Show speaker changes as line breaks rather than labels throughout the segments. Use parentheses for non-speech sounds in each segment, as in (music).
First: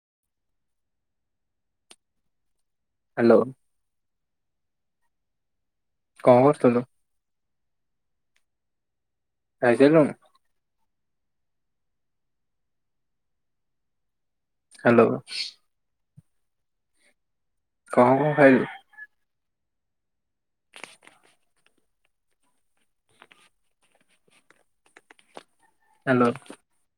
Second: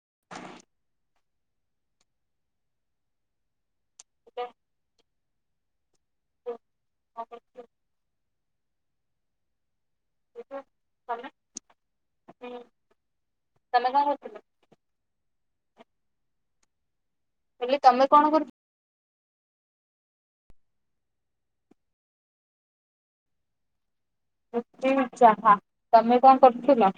(inaudible)
Hello. କଣ କରଥୁଲୁ?
(unintelligible)
(unintelligible) ତେନୁ
ହଁ ତମେ କଣ କରଥୁଲ?
ହ୍ୟାଲୋ।
ହେଲେ ତୋମେ କଣ କରୁଛ? ରୁଟି, ଚାହା। ତୋମେ କଣ କରଥୁଲ?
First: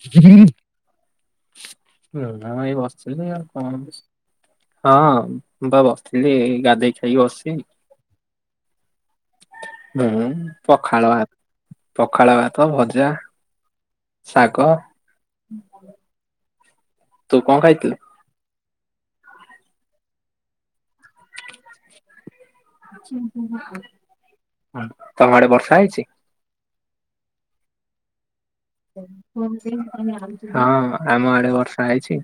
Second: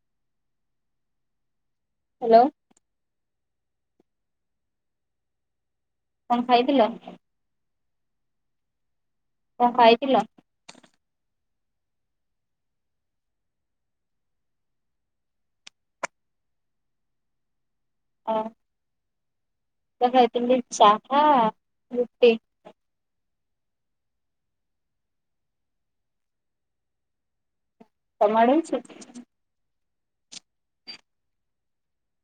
(unintelligible) (unintelligible) ନାଇଁ
ହ୍ୟାଲୋ
ଏଇ ବସିଥିଲି ଆଉ କଣ। ହଁ। ମୁଁ ବା ବସିଥିଲି
କଣ ଖାଇଥିଲ?
ଗାଧେଇ ଖାଇକି ବସିଛି।
କଣ ଖାଇଥିଲ?
ମୁଁ ପଖାଳ ଭା ପଖାଳ ଭାତ, ଭଜା, ଶାଗ, ତୁ କଣ ଖାଇଥିଲୁ?
ହଁ। ମୁଁ ତ ଖାଇଥିଲି ଚାହା, ରୁଟି।
ତୋମ ଆଡେ ବର୍ଷା ହେଇଛି?
ତୋମ ଆଡ଼େ?
(unintelligible) ହଁ ଆମ ଆଡେ ବର୍ଷା ହେଇଛି।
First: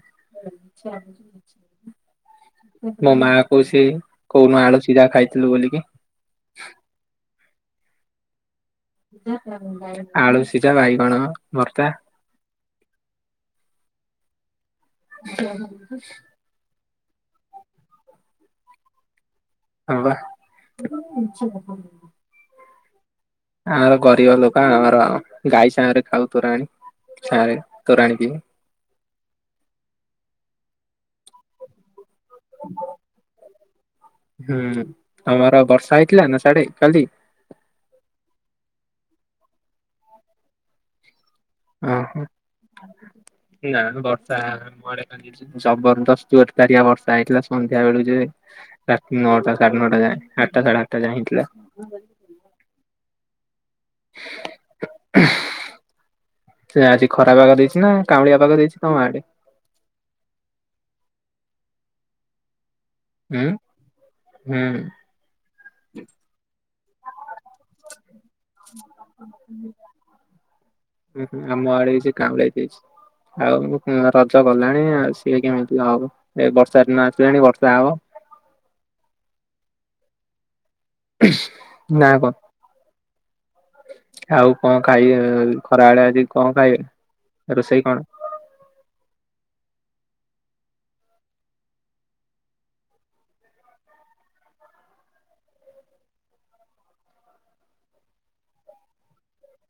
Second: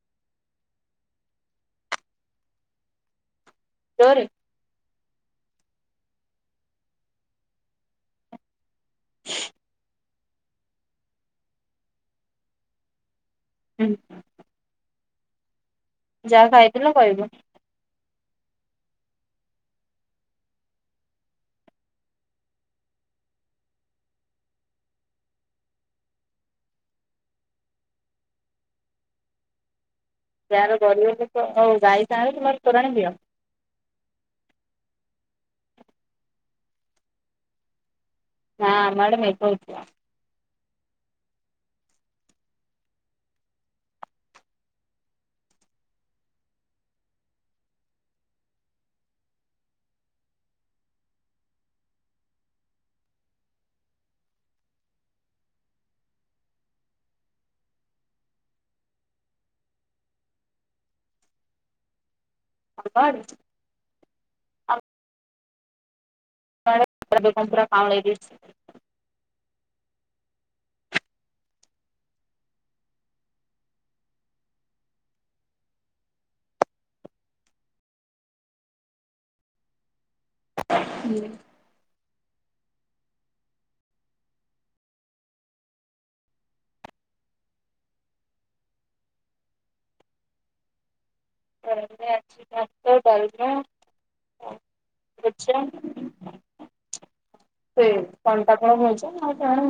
ମୋ ମା କହୁସି
ଜୋରେ
କୋଉ ଦିନ ଆଣୁଛୁ। କିରା ଖାଇଥିଲୁ ବୋଲିକି (unintelligible) ଆଳୁ ସିଝା ବାଇଗଣ ଭର୍ତ୍ତା
(unintelligible)
(unintelligible)
ଯାହା ଖାଇଥିଲ। ଶୋଇବ।
ହେଲା (inaudible) ଆମର ଗରିବ ଲୋକ ଆମର ଗାଈ ସାଙ୍ଗରେ ଖାଉ। ତୋରାଣ ସା ରେ ତୋରାଣ ବି
ଯାହାର ଗରିବ ଲୋକ ହଉ ଗାଈ ତା ହେଲେ ତୁମର ତୋରାଣି ପିଅ। (inaudible)
ଆମର ବର୍ଷା ହେଇଥିଲା ନା ସିଆଡେ କାଲି। (inaudible)
ହଁ ଆମ ଆଡ଼େ ମେଘ ହୋଇଥିଲା।
ଓହୋ (inaudible) ନା ବର୍ଷା ଆମ ଆଡ଼େ କାଲି ଜବରଦସ୍ତ ଜୋର ଦାରିଆ ବର୍ଷା ହେଇଥିଲା। ସନ୍ଧ୍ୟା ବେଳୁ ଯେ ରାତି ନଅଟା ସାଢେ ନଅଟା ଯାଏ ଆଠଟା ସାଢେ ଆଠଟା ଯାଏ ହେଇଥିଲା। (inaudible) (inaudible) ସେ ଆଜି ଖରା ପାଗ ଦେଇଛି ନା କାଉଁଳିଆ ପାାଗ ଦେଇଛି ତମ ଆଡେ।
ତମ ଆଡେ?
ଉଁ (inaudible) ହୁଁ। (inaudible)
ଆମ ଆଡ଼େ ପୁରା କାମ ଲାଗି କାଉଁଳେଇ ଦେଇଚି। (inaudible)
(inaudible) ଉଁ ହୁଁ ଆମ ଆଡେ ସେ କାମ ଲାଗି ଯାଇଛି। ଆଉ ରଜ ଗଲାଣି ଆଉ ସିଏ କେମିତି ହବ ଏ ବର୍ଷା ଦିନ ଆସିଲାଣି ବର୍ଷା ହବ। (inaudible) ନା କ ଆଉ କଣ ଖାଇ ଖରାବେଳେ ଆଜି କଣ ଖାଇବେ ରୋଷେଇ କଣ?
ଖରା ବେଳେ ଆଜି ଭାତ ଡାଲମା (inaudible) ଭଜା (inaudible) ତମର ଆଜି କଣ?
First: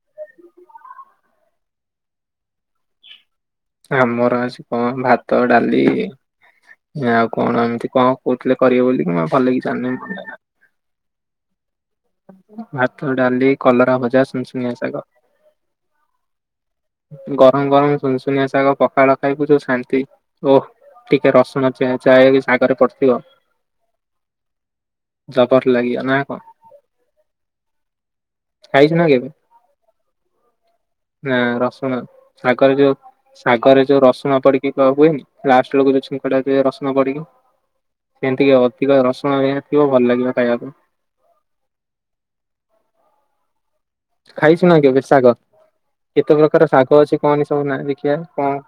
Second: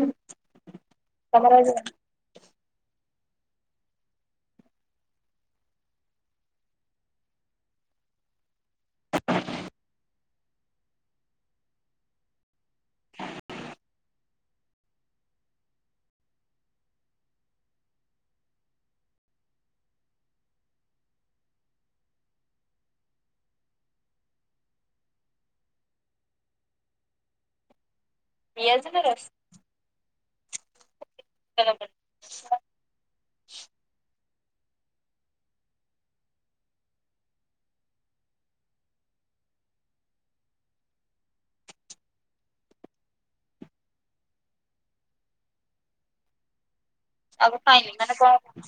ଆମର ଆଜି କଣ ଭାତ ଡାଲି ଆଉ କଣ ଏମିତି କଣ କହୁଥିଲେ କରିବେ ବୋଲି ମୁ ଆଉ କଲିନି ଜାଣିନି। (inaudible) ଭାତ ଡାଲି କଲରା ଭଜା ସୁନସୁନିଆ ଶାଗ (inaudible) ଗରମ ଗରମ ସୁନସୁନିଆ ଶାଗ ପଖାଳଖାଇବୁ ଯୋଉ ଶାନ୍ତି ଓହ ଟିକେ ରସୁଣ ଛେଚା ଶାଗରେ ପଡିଥିବ। (inaudible) ଜବର ଲାଗିବ ନା କଣ?
ପିଆଜ
ଖାଇଛୁ ନା
ଟା
କେବେ?
ରସ (inaudible)
ନା ରସୁଣ ଶାଗରେ ଯୋଉ ଶାଗରେ ଯୋଉ ର ରସୁଣ ପଡି କହୁଏନି ଲାଷ୍ଟ ବେଳକୁ ଯୋଉ ଛୁଙ୍କଟା ଦିଅ ରସୁଣ ପଡିକି। ସେମତିଟିକେ ଅଧିକ ରସୁଣ ହେଇଥିବ ଭଲ ଲାଗିବ ଖାଇବାକୁ। (inaudible) ଖାଇଚୁନା କେବେ ଶାଗ କେତେ ପ୍ରକାର ଶା ଗ ଅଛି କହନି
ଆଗ
ସବୁ ନାଁ
ଖାଇନି ମାନେ
ଦେଖିଆ କଣ?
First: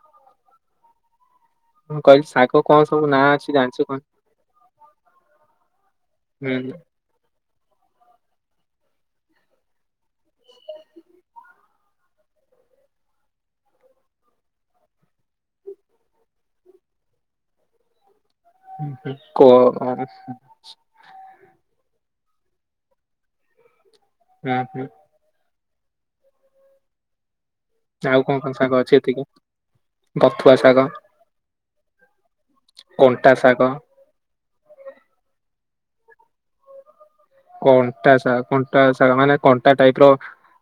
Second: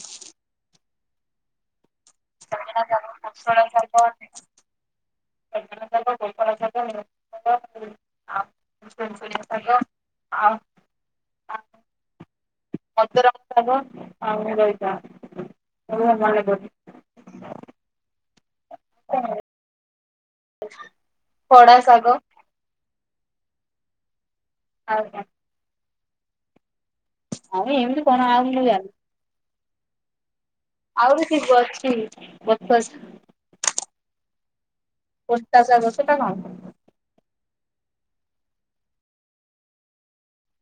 କହିଲି ଶାଗ କଣ
ସୁଜୁନା
ସବୁ
ଶାଗ
ନାଁ ଅଛି
କୋଶଳା
ଜାଣିଛୁ କହନି?
ଶାଗ ଅଛି। (inaudible) ସୁଜୁନା ଶାଗ
ହୁଁ
କୋଶଳା ଶାଗ
ହୁଁ
ଆ ଆ ସୁନସୁନିଆ ଶାଗ ଆଉ ମଦୁରମ ଶାଗ ଆଉ ଲଳିତା ଏତିକି ମନେ ଅଛି। (inaudible)
ଉଁ ହୁଁ କ କ
(inaudible) ଖଡା ସାାଗ
ହୁଁ ହୁଁ।
ଆଉ ଆଉ ଏମତି କଣ ଆଉ ମୁ ଜାଣିନି
ବଥୁଆ ଶାଗ,
(inaudible) ଆହୁରି ଥିବ ଅଛି ବଥୁଆ
କଣ୍ଟା ଶାଗ,
ଶା ପଚା ଶାଗ ସେଟା କଣ?
କଣ୍ଟା ଶା କଣ୍ଟା ଶାଗ ମାନେ କଣ୍ଟା ଟାଇପର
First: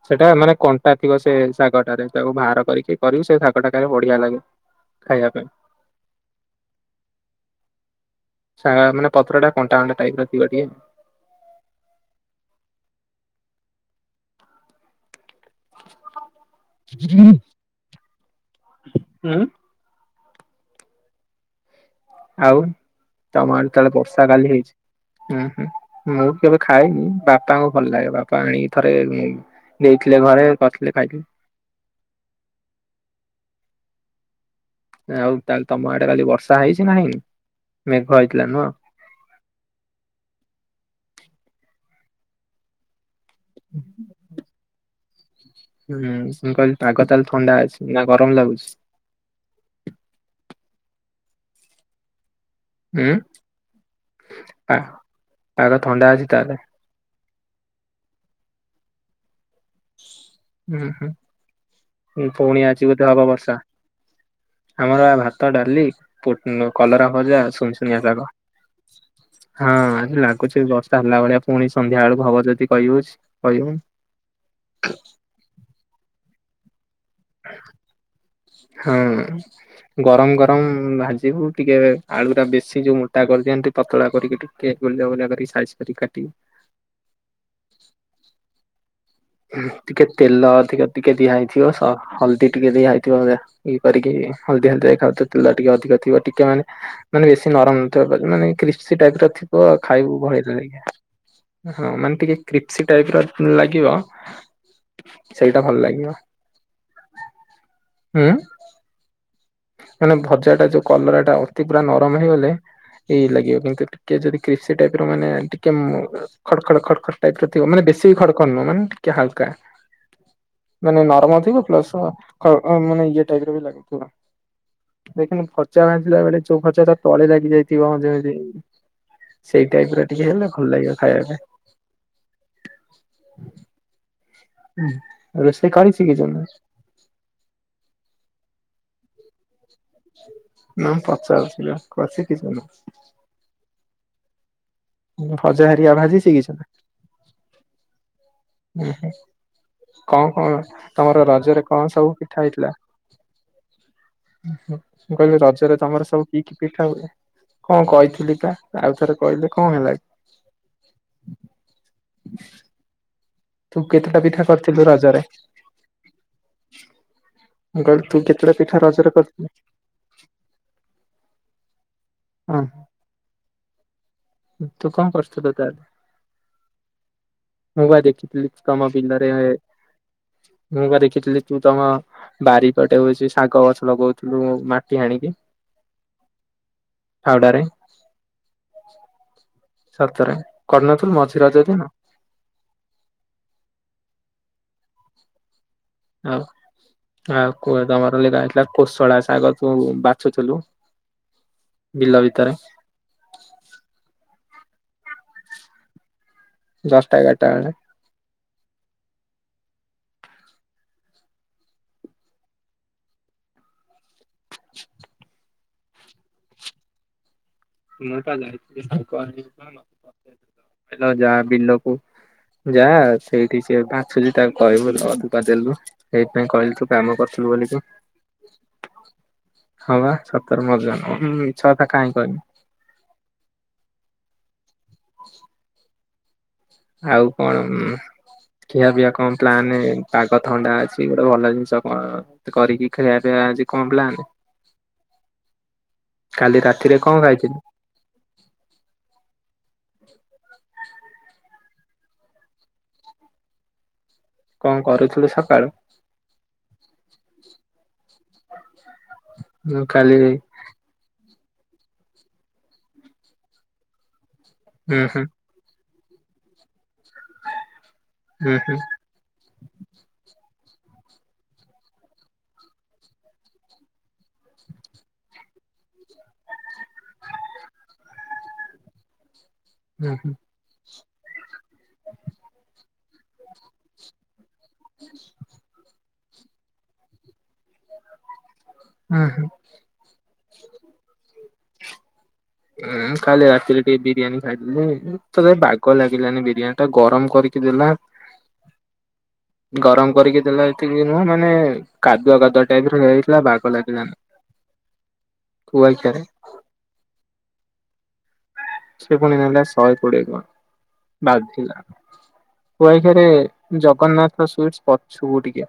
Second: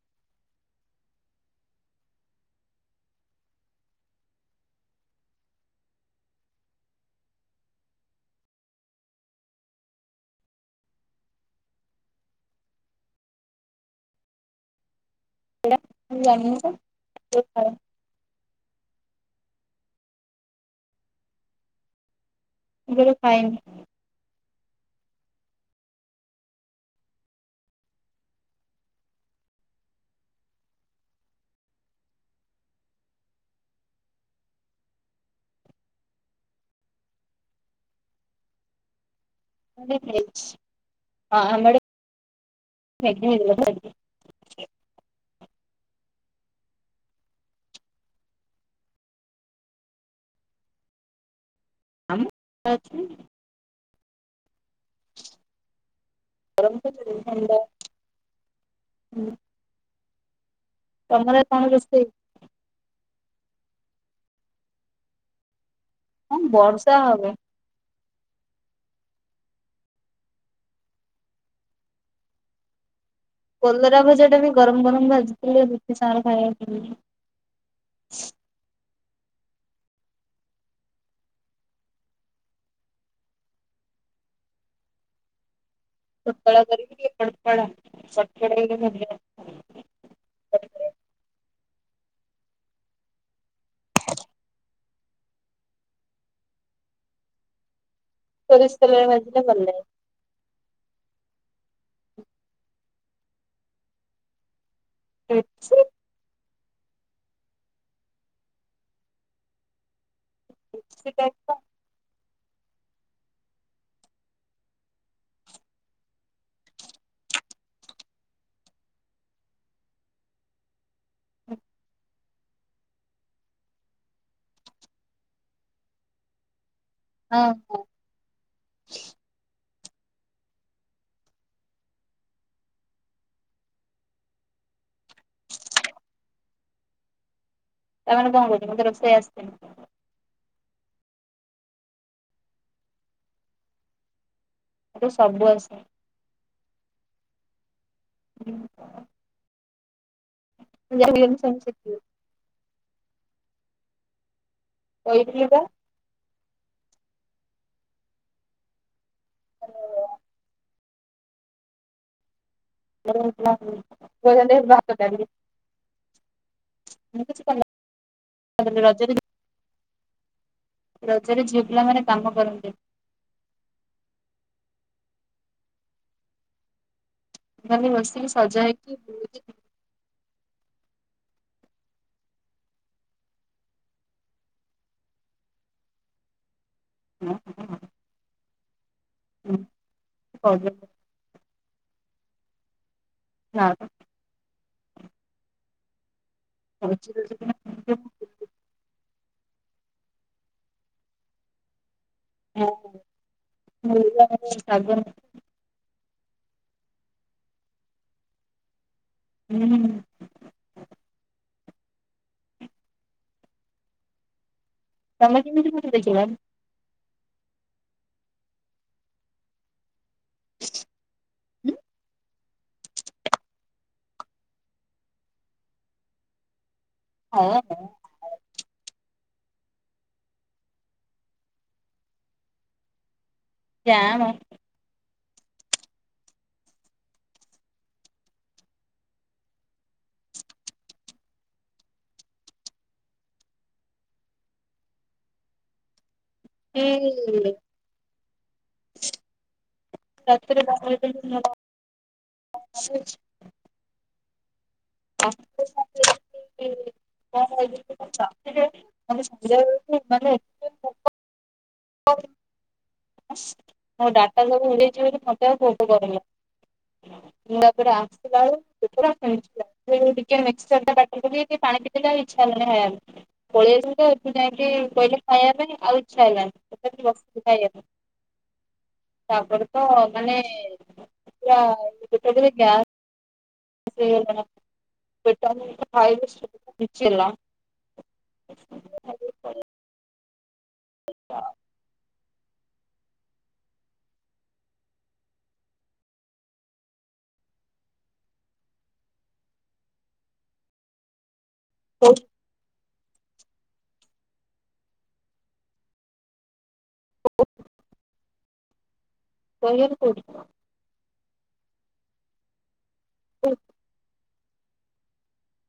ସେଟା ମାନେ କଣ୍ଟା ଥିବ। ସେ ଶାଗଟାରେ ତାକୁ ବାହାର କରିକି କରିବ। ସେ ଶାଗ ଟା ଖାଇଲେ ବଢିଆ ଲାଗେ ଖାଇବା ପାଇଁ। (inaudible) ଶାଗ ମାନେ ପତ୍ର ଟା କଣ୍ଟା କଣ୍ଟା ଟାଇପର ଥିବ ଟିକେ। (inaudible)
ସେଟାମୁଁ ଜାନନୀତ ହେଇଥିବ।
ଉଁ। ଆଉ
କେବେ
ତମ
ଖାଇନି
ଆଡେ ତାହେଲେ ବର୍ଷା କାଲି ହେଇଚି। ହୁଁ ହୁଁ ମୁଁ କେବେ ଖାଏନି ବାପାଙ୍କୁ ଭଲ ଲାଗେ ବାପା ଆଣିକି ଥରେ ଉମ ବୋଉ ଦେଇଥିଲେ ଘରେ କରିଥିଲେ ଖାଇଥିଲି। ଆଉ ତାହଲେ ତମ ଆଡେ କାଲି ବର୍ଷା ହେଇଛି ନାହିଁ ମେଘ ହେଇଥିଲା ନୁହଁ।
ଆମ ଆଡେ ହେଇଚି ହଁ ଆମ ଆଡେ ମେଘ ହେଇଥିଲା ଭଲକି।
ହୁଁ ମୁଁ କହିଲି ପାଗ ତାହେଲେ ଥଣ୍ଡା ଅଛି ନା ଗରମ ଲାଗୁଚି।
ଆମ ଅଛି।
ହୁଁ ଆ ପାଗ ଥଣ୍ଡା ଅଛି ତାହେଲେ।
ହାଲୋ ହୁଁ।
ହୁ ସ
ରୋଷେଇ?
ଉହୁଁ ପୁଣି ଆଜି ବୋଧେ ହବ ବର୍ଷା। ଆମର ଭାତ, ଡାଲି ପୋଟ
ହଁ
ନ
ବର୍ଷା
କଲରା
ହବ
ଭଜା, ସୁନସୁନିଆ ଶାଗ। ହଁ ଆଜି ଲାଗୁଛି ବର୍ଷା ହେଲା ଭଳିଆ ପୁଣି ସନ୍ଧ୍ୟା ବେଳକୁ ହବ ଯଦି କହିିଉଚ।
କଲରା ଭଜା ଟା ବି ଗରମ ଗରମ ଭାଜିଥିଲେ (unintelligible) (unintelligible)
ହଁ ଗରମ ଗରମ ଭାଜିବୁ ଟିକେ ଆଳୁ ଟା ବେଶି ଯୋଉ ମୋଟା କରିଦିଅନ୍ତି ପତଳା କରିକି ଟିକେ ଗୋଲ୍ ଗୋଲ୍ କରିକି ସାଇ
ପତଳା କରିକି ଟିକିଏ (unintelligible) (unintelligible)
ଟିକେ ତେଲ ଅଧିକ ଦିଆ ହେଇଥିବ ସ ହଳଦୀ ଟିକେ ଦିଆ ହେଇଥିବ। ଇଏ କରିକି ହଳଦିଆ ହଳଦିଆ ଆଉ ତେଲ ଟିକେ ଅଧିକ ଥିବ ଟିକେ ମାନେ ମାନେ ବେଶୀ ନରମ ତ ମାନେ
ସୋରିଷ
କ୍ରିସ୍ପି
ତେଲରେ
ଟାଇପ ର
ଭାଜିଲେ ଭଲ
ଥିବ ଆଉ
ଲାଗେ।
ଖାଇବୁ (inaudible) ହଁ ମାନେ ଟିକେ କ୍ରିପ୍ସି ଟାଇପ ର ଲାଗିବ। (unintelligible) ସେଇଟା ଭଲ ଲାଗିବ। ହୁଁ। ମାନେ ଭଜା ଟା ଯୋଉ କଲରା ଟା ଅତି ପୁରା ନରମ ହେଇଗଲେ ଏ ଏଇ ଲାଗିବ କିନ୍ତୁ ଟିକେ ଯଦି କ୍ରିସପି ଟାଇପ ର ମାନେ ଟିକେ ଖଡ଼ ଖଡ ଖଡ ଖଡ ଟାଇପ ର ଥିବ ମାନେ ବେଶୀ ବି ଖଡ଼ ଖଡ଼ ନୁହଁ ମାନେ ଟିକେ ହାଲକା। ମାନେ ନରମ ଥିବ ପ୍ଲସ (inaudible) ମାନେ ଇଏ ର ବି ଲାଗେ ହେଲା। ଦେଖିନୁ ଭଜା ଭାଜିଲା ବେଳେ ଯୋଉ ଭଜାଟା ତଳେ
ହଁ
ଲାଗି
ହଁ
ଯାଇଥିବ ଯେମିତି-ଇ ସେଇ ଟାଇପ୍ ର ଟିକେ ହେଲେ ଭଲ ଲାଗିବ ଖାଇବା ପାଇଁ। (unintelligible) ରୋଷେଇ କରିଶିଖିଛ ନା?
ତା ମାନେ କଣ କହୁଚ ମତେ ରୋଷେଇ ଆସିନି।
ନା ପଚାରୁଥିଲିପା କରି ସିକିଚ ନା।?
ମତେ ସବୁ
ଭଜା
ଆସେ।
ହେରିକା ଭାଜି ଶିଖିଚ ନା? ଉଁ ହୁଁ। କଣ କଣ
ଯାହାବି
ତମର
ସବୁ
ରଜରେ କଣ
ଶିଖିବି
ସବୁ ପିଠା ହେଇଥିଲା? ମୁଁ କହିଲି
କହିଥିଲି ବା
ରଜରେ ତମର ସବୁ କି କି ପିଠା ହୁଏ କଣ କହିଥିଲି ପା ଆଉ ଥରେ କହିଲେ କଣ ହେଲା। (inaudible) ତୁ କେତେଟା ପିଠା କରିଥିଲୁ
ଭାତ ଡାଲି
ରଜରେ,
ମୁଁ କିଛି
ମୁଁ କହିଲି ତୁ କେତେଟା ପିଠା ରଜରେ କରିଥିଲୁ।
ରଜରେ ଝିଅ ପିଲାମାନେ କାମ
ହଁ
କରନ୍ତିନି।
ତୁ କଣ କରୁଥୁଲୁ ତାହଲେ? ମୁଁ
ଖାଲି
ପା
ବସିକି
ଦେଖିଥିଲି
ସଜ
ତମ
ହେଇକି
ପିଣ୍ଡାରେ
ବୁଲିକି
ମୁଁ ପା ଦେଖିଥିଲି, ତୁ ତମ ବାରିପଟେ ହଉଛି ଶାଗ ଗଛ ଲଗଉଥିଲୁ ମାଟି ହାଣିକି
ତମେ
ଫାଉଡ଼ାରେ। ସରତରେ କରୁନଥିଲୁ ମଝି ରଜଦିନ।
ନାଁ ତ।
ଆଉ ଆଉ କୁହ ତମର ଲଗାହେଇଥିଲା କୋଶଳା ସା ଶାଗ ତୁ ବାଛୁଥୁଲୁ।
(inaudible) (inaudible)
ଦଶଟା ଏଗାରଟା ବେଳେ
ହୁଁ। ତମେ କେମିତି କଣ ଦେଖିଲ?
ମୁଟା ଯାଇଥିଲି ଶାଗ ଆଣିବାକୁ ତାର। ଯା ବିଲକୁ ଯା ସେଇଠି ସେ ବାଛୁଛି ତାକୁ କହିବୁ ଅଧକା ଦେଲୁ। ସେଇଥି ପାଇଁ କହିଲୁ ତୁ। କାମ କରୁଥିଲୁ
ହଁ
ବୋଲି ତୁ। ହଁବା ସତରେ ମଜା ନୁହଁ ମିଛ କଥା କାହିଁ କହିମି।
ଯାମ।
(inaudible) ଆଉ କଣ ଖିଆ ପିଇଆ କଣ ପ୍ଲାନ ପାଗ ଥଣ୍ଡା ଅଛି ଗୋଟେ ଭଲ ଜିନିଷ କଣ କରିକି ଖିଆ ପିଇଆ ଆଛି କଣ ପ୍ଲାନ? କାଲି ରାତିରେ କଣ ଖାଇଥିଲି।
ରାତିରେ (unintelligible) (inaudible)
କଣ କରୁଥିଲୁ ସକାଳୁ ମୁଁ କାଲି ହୁଁ
(unintelligible) (unintelligible) (inaudible)
ହୁଁ
(unintelligible) (inaudible) ମୁ ତାପରେ ଆସିଲା
ହୁଁ ହୁଁ
ବେଣି ଟିକେ କୁିକ ଟିକ ପାଣି ପିଇଲେ ଆଉ ଇଛା ହେଲାଣି ଖାଇବା ପାଇଁ ପଳେଇ ଆସ ଏଠୁ ଯାଇକି କହିଲେ ଖାଇବା ପାଇଁ ଆଉ ଇଛା ହେଲାଣି ବସ ଖାଇବା ପାଇଁ ତାପରେ ତ
ହୁଁ
ମାନେ। ଆ ସେ (unintelligible) (unintelligible)
ହଁ ହଁ।
ଆଛା।
ହଁ କାଲି ରାତିରେ ଟିକେ ବିରିୟାନୀ ଖାଇଦେଲେ ତ ବାଗ ଲାଗିଲାନି ବିରିୟାନୀ ଟା ଗରମ କରିକି ଦେଲା ଗରମ କରିକି ଦେଲା ଏତିକି ନୁହଁ ମାନେ କାଦୁଆ କାଦୁଆ ଏଇ ଥରକ ହେଇଥିଲା ବାଗ ଲାଗିଲାନି ଥୁଆ ହେଇଚି (unintelligible) ରେ।
ଉଫ।
ସେ ପୁଣି ନେଲା ଶହେ କୋଡିଏ ଟଙ୍କା। ବାଧିଲା। ଗୁଆ ଘିଅରେ ଜଗନ୍ନାଥ। ଉ ସୁଇଟ୍ସ ପଛୁକୁ ଟିକେ।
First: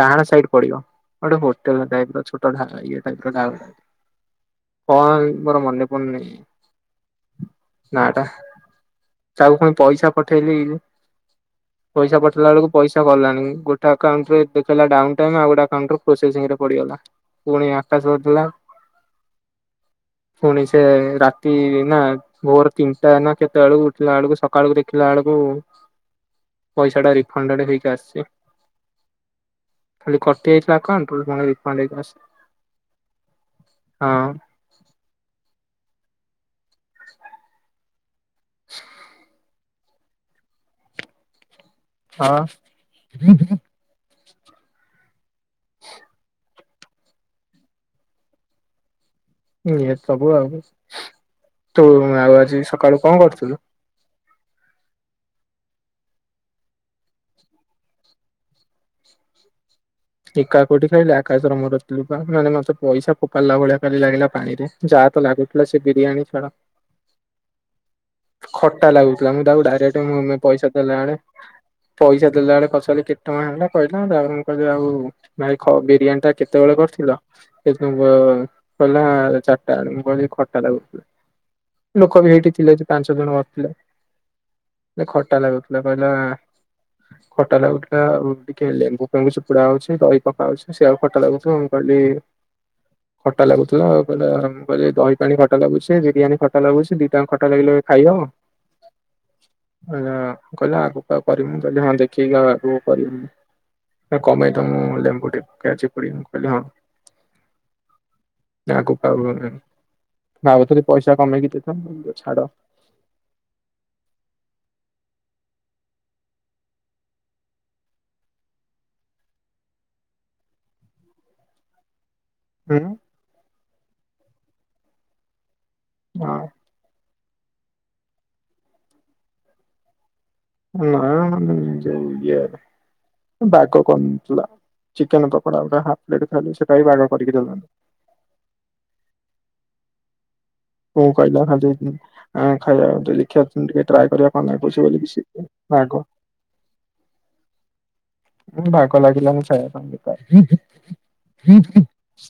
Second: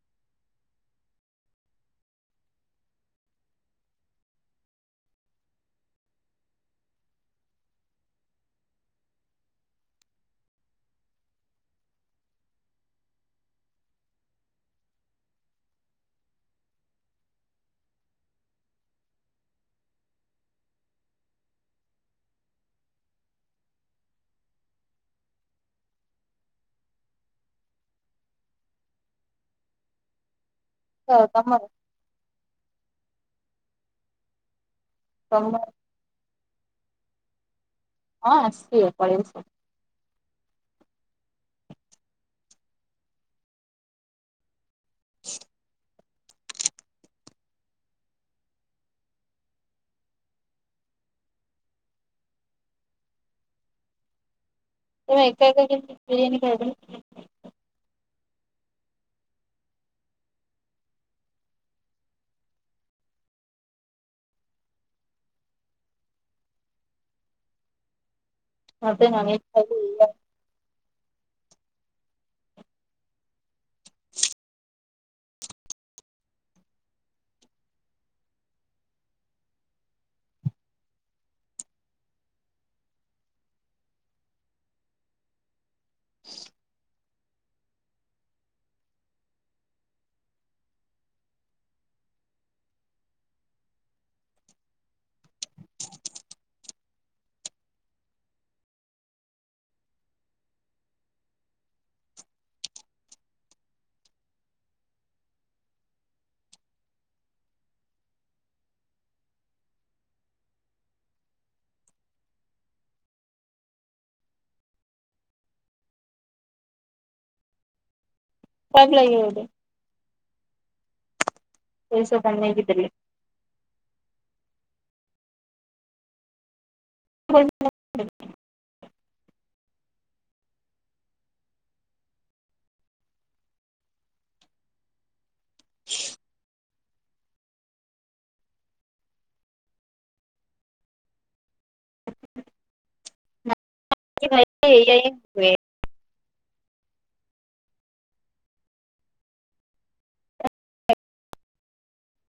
ଡାହାଣ ସାଇଡ ପଡିବ। ଗୋଟେ ହୋଟେଲ ଟାଇପର ଛୋଟ ଢା ଇଏ ଟାଇପର ଗାଉଁଲି ଟାଇପ। କଣ ମୋର ମନେ ପଡୁନି ନାଁଟା ତାକୁ ପୁଣି ପଇସା ପଠେଇଲି ପଇସା ପଠେଇଲା ବେଳକୁ ପଇସା ଗଲାନି, ଗୋଟେ ଆକାଉଣ୍ଟରେ ଦେଖେଇଲା ଡାଉନଟାଇମ ଆଉ ଗୋଟା ଆକାଉଣ୍ଟ ପ୍ରୋସେସିଂରେ ପଡିଗଲା। ପୁଣି ଆକାଶ ଥିଲା ପୁଣି ସେ ରାତି ନା ଭୋର ତିନଟା ନା କେତେ ବେଳକୁ ଉଠିଲା ବେଳକୁ ସକାଳକୁ ଦେଖିଲା ବେଳକୁ ପଇସାଟା ରିଫଣ୍ଡେଡ ହେଇକି ଆସଛି। ଖାଲି କ (unintelligible) ଆକାଉଣ୍ଟରୁ ପୁଣି
ତମର
ରିଫଣ୍ଡ ହେଇକି ଆସି ହଁ।
ତମର।
(unintelligible)
ହଁ ଆସିବ, ପଳେଇ ଆସ।
ହ।
ହ (unintelligible)
ହ (unintelligible) ଇଏ ସବୁ ଆଉ। ତୁ ଆଉ ଆଜି ସକାଳୁ କଣ କରୁଥିଲୁ?
ତମେ ଏକା ଏକା କେମିତି ବିରୀୟାନି ଖାଇଦେଲ?
ଏକା କୋଉଠି ଖାଇଲି ଆକାଶର ମୋର ଥିଲୁ ପା ମାନେ ମତେ ପଇସା ଫୋପାଡିଲା ଭଳିଆ ଖାଲି ଲାଗିଲା ପାଣି ରେ ଯାହା ତ ଲାଗୁଥିଲା ସେ ବିରିୟାନୀ ଛାଡ ଖଟା
ମତେ
ଲାଗୁଥିଲା,
ନନେଇ
ମୁଁ ତାକୁ
ଖାଇଲେ
ଡାଇରେକ୍ଟ
ଏଇଆ
ମୁହେଁ ମୁହେଁ ପଇସା ଦେଲା ବେଳେ ପଇସା ଦେଲା ବେଳେ ପଚାରିଲି କେତେ ଟଙ୍କା ହେଲା। କହିଲା, ତା ପରେ ମୁଁ କହିଲି ଆଉ ଭାଇ ଖ ବିରିୟାନୀ ଟା କେତେବେଳେ କରିଥିଲ। ସେ କଁ ଅଁ କହିଲା ଚାରିଟା ବେଳେ ମୁଁ କଇଲି ଖଟା ଲାଗୁଥିଲା। ଲୋକ ବି ହେଇଠି ଥିଲେ। ଯେ ପାଞ୍ଚ ଜଣ ବସିଥିଲେ ମୁଁ କଇଲି ଖଟା ଲାଗୁଥିଲା। ଆ ପିଲା କହିଲା ଖଟା ଲାଗୁଥିଲା ଆଉ ଟିକେ ଲେମ୍ବୁ ଫେଙ୍ଗୁ ଚୁପୁଡା ହଉଚି। ସେ ଦହି ପକାଉଚି ସେ ଆଉ ଖଟା ଲାଗୁଚି ମୁଁ କହିଲି ଖଟା ଲାଗୁଥିଲା ଆଉ କହିଲା ମୁଁ କହିଲି ଦହି ପାଣି ଖଟା ଲାଗୁଛି ବିରିୟାନୀ ଖଟା ଲାଗୁଛି ଦିଟାଙ୍କ ଖଟା ଲାଗିଲେ ଖାଇହବ ଆଁଆଁ କହିଲା ଆଗକୁ ଆଉ କରିବିନି ମୁଁ କହିଲି ହଁ ଦେଖେଇକି ଆଉ ଆଗକୁ କରିବନି ନା କମେଇ ତ ମୁଁ ଲେମ୍ବୁ ଟେ ପକେଇଆ ଚିପୁଡି ମୁଁ କହିଲି ହଁ ଆଗୁ କୁ ଆଉ ଭାବୁଥିଲି ପଇସା କମେଇକି ଦେବି। ମୁଁ ଦେ ଛାଡ।
ଖରାପ ଲାଗିବ ଗୋଟେ। ଏସବ ତା ନେଇକି
ହୁଁ
ଦେଲେ
ହଁ।
(unintelligible)
ନାଇଁମ ଜଁ ଯୋଉ ଇଏ ବାଗ କରିନଥିଲା ଚିକେନ ପକୋଡା ଗୋଟେ ହାପ୍ ପ୍ଲେଟ୍ ଖାଇଲୁ ସେଟା ବି ବାଗ କରିକି ଦେଲନି ବୋଉ କହିଲା ଖାଇଦେ ଆଁ ଖାଇବା ଦେଖିବା ଉଁ ଟିକେ ଟ୍ରାଏ କରିବା କଣ ଲାଗୁଚି
ଏଇଆ
ବୋଲିକି
ହିଁ
ସିଏ କୋଉ
ହୁଏ
ବାଗ ହଁ ଭାଗ ଲାଗିଲଣି ଚା ସାଙ୍ଗ (inaudible) (inaudible)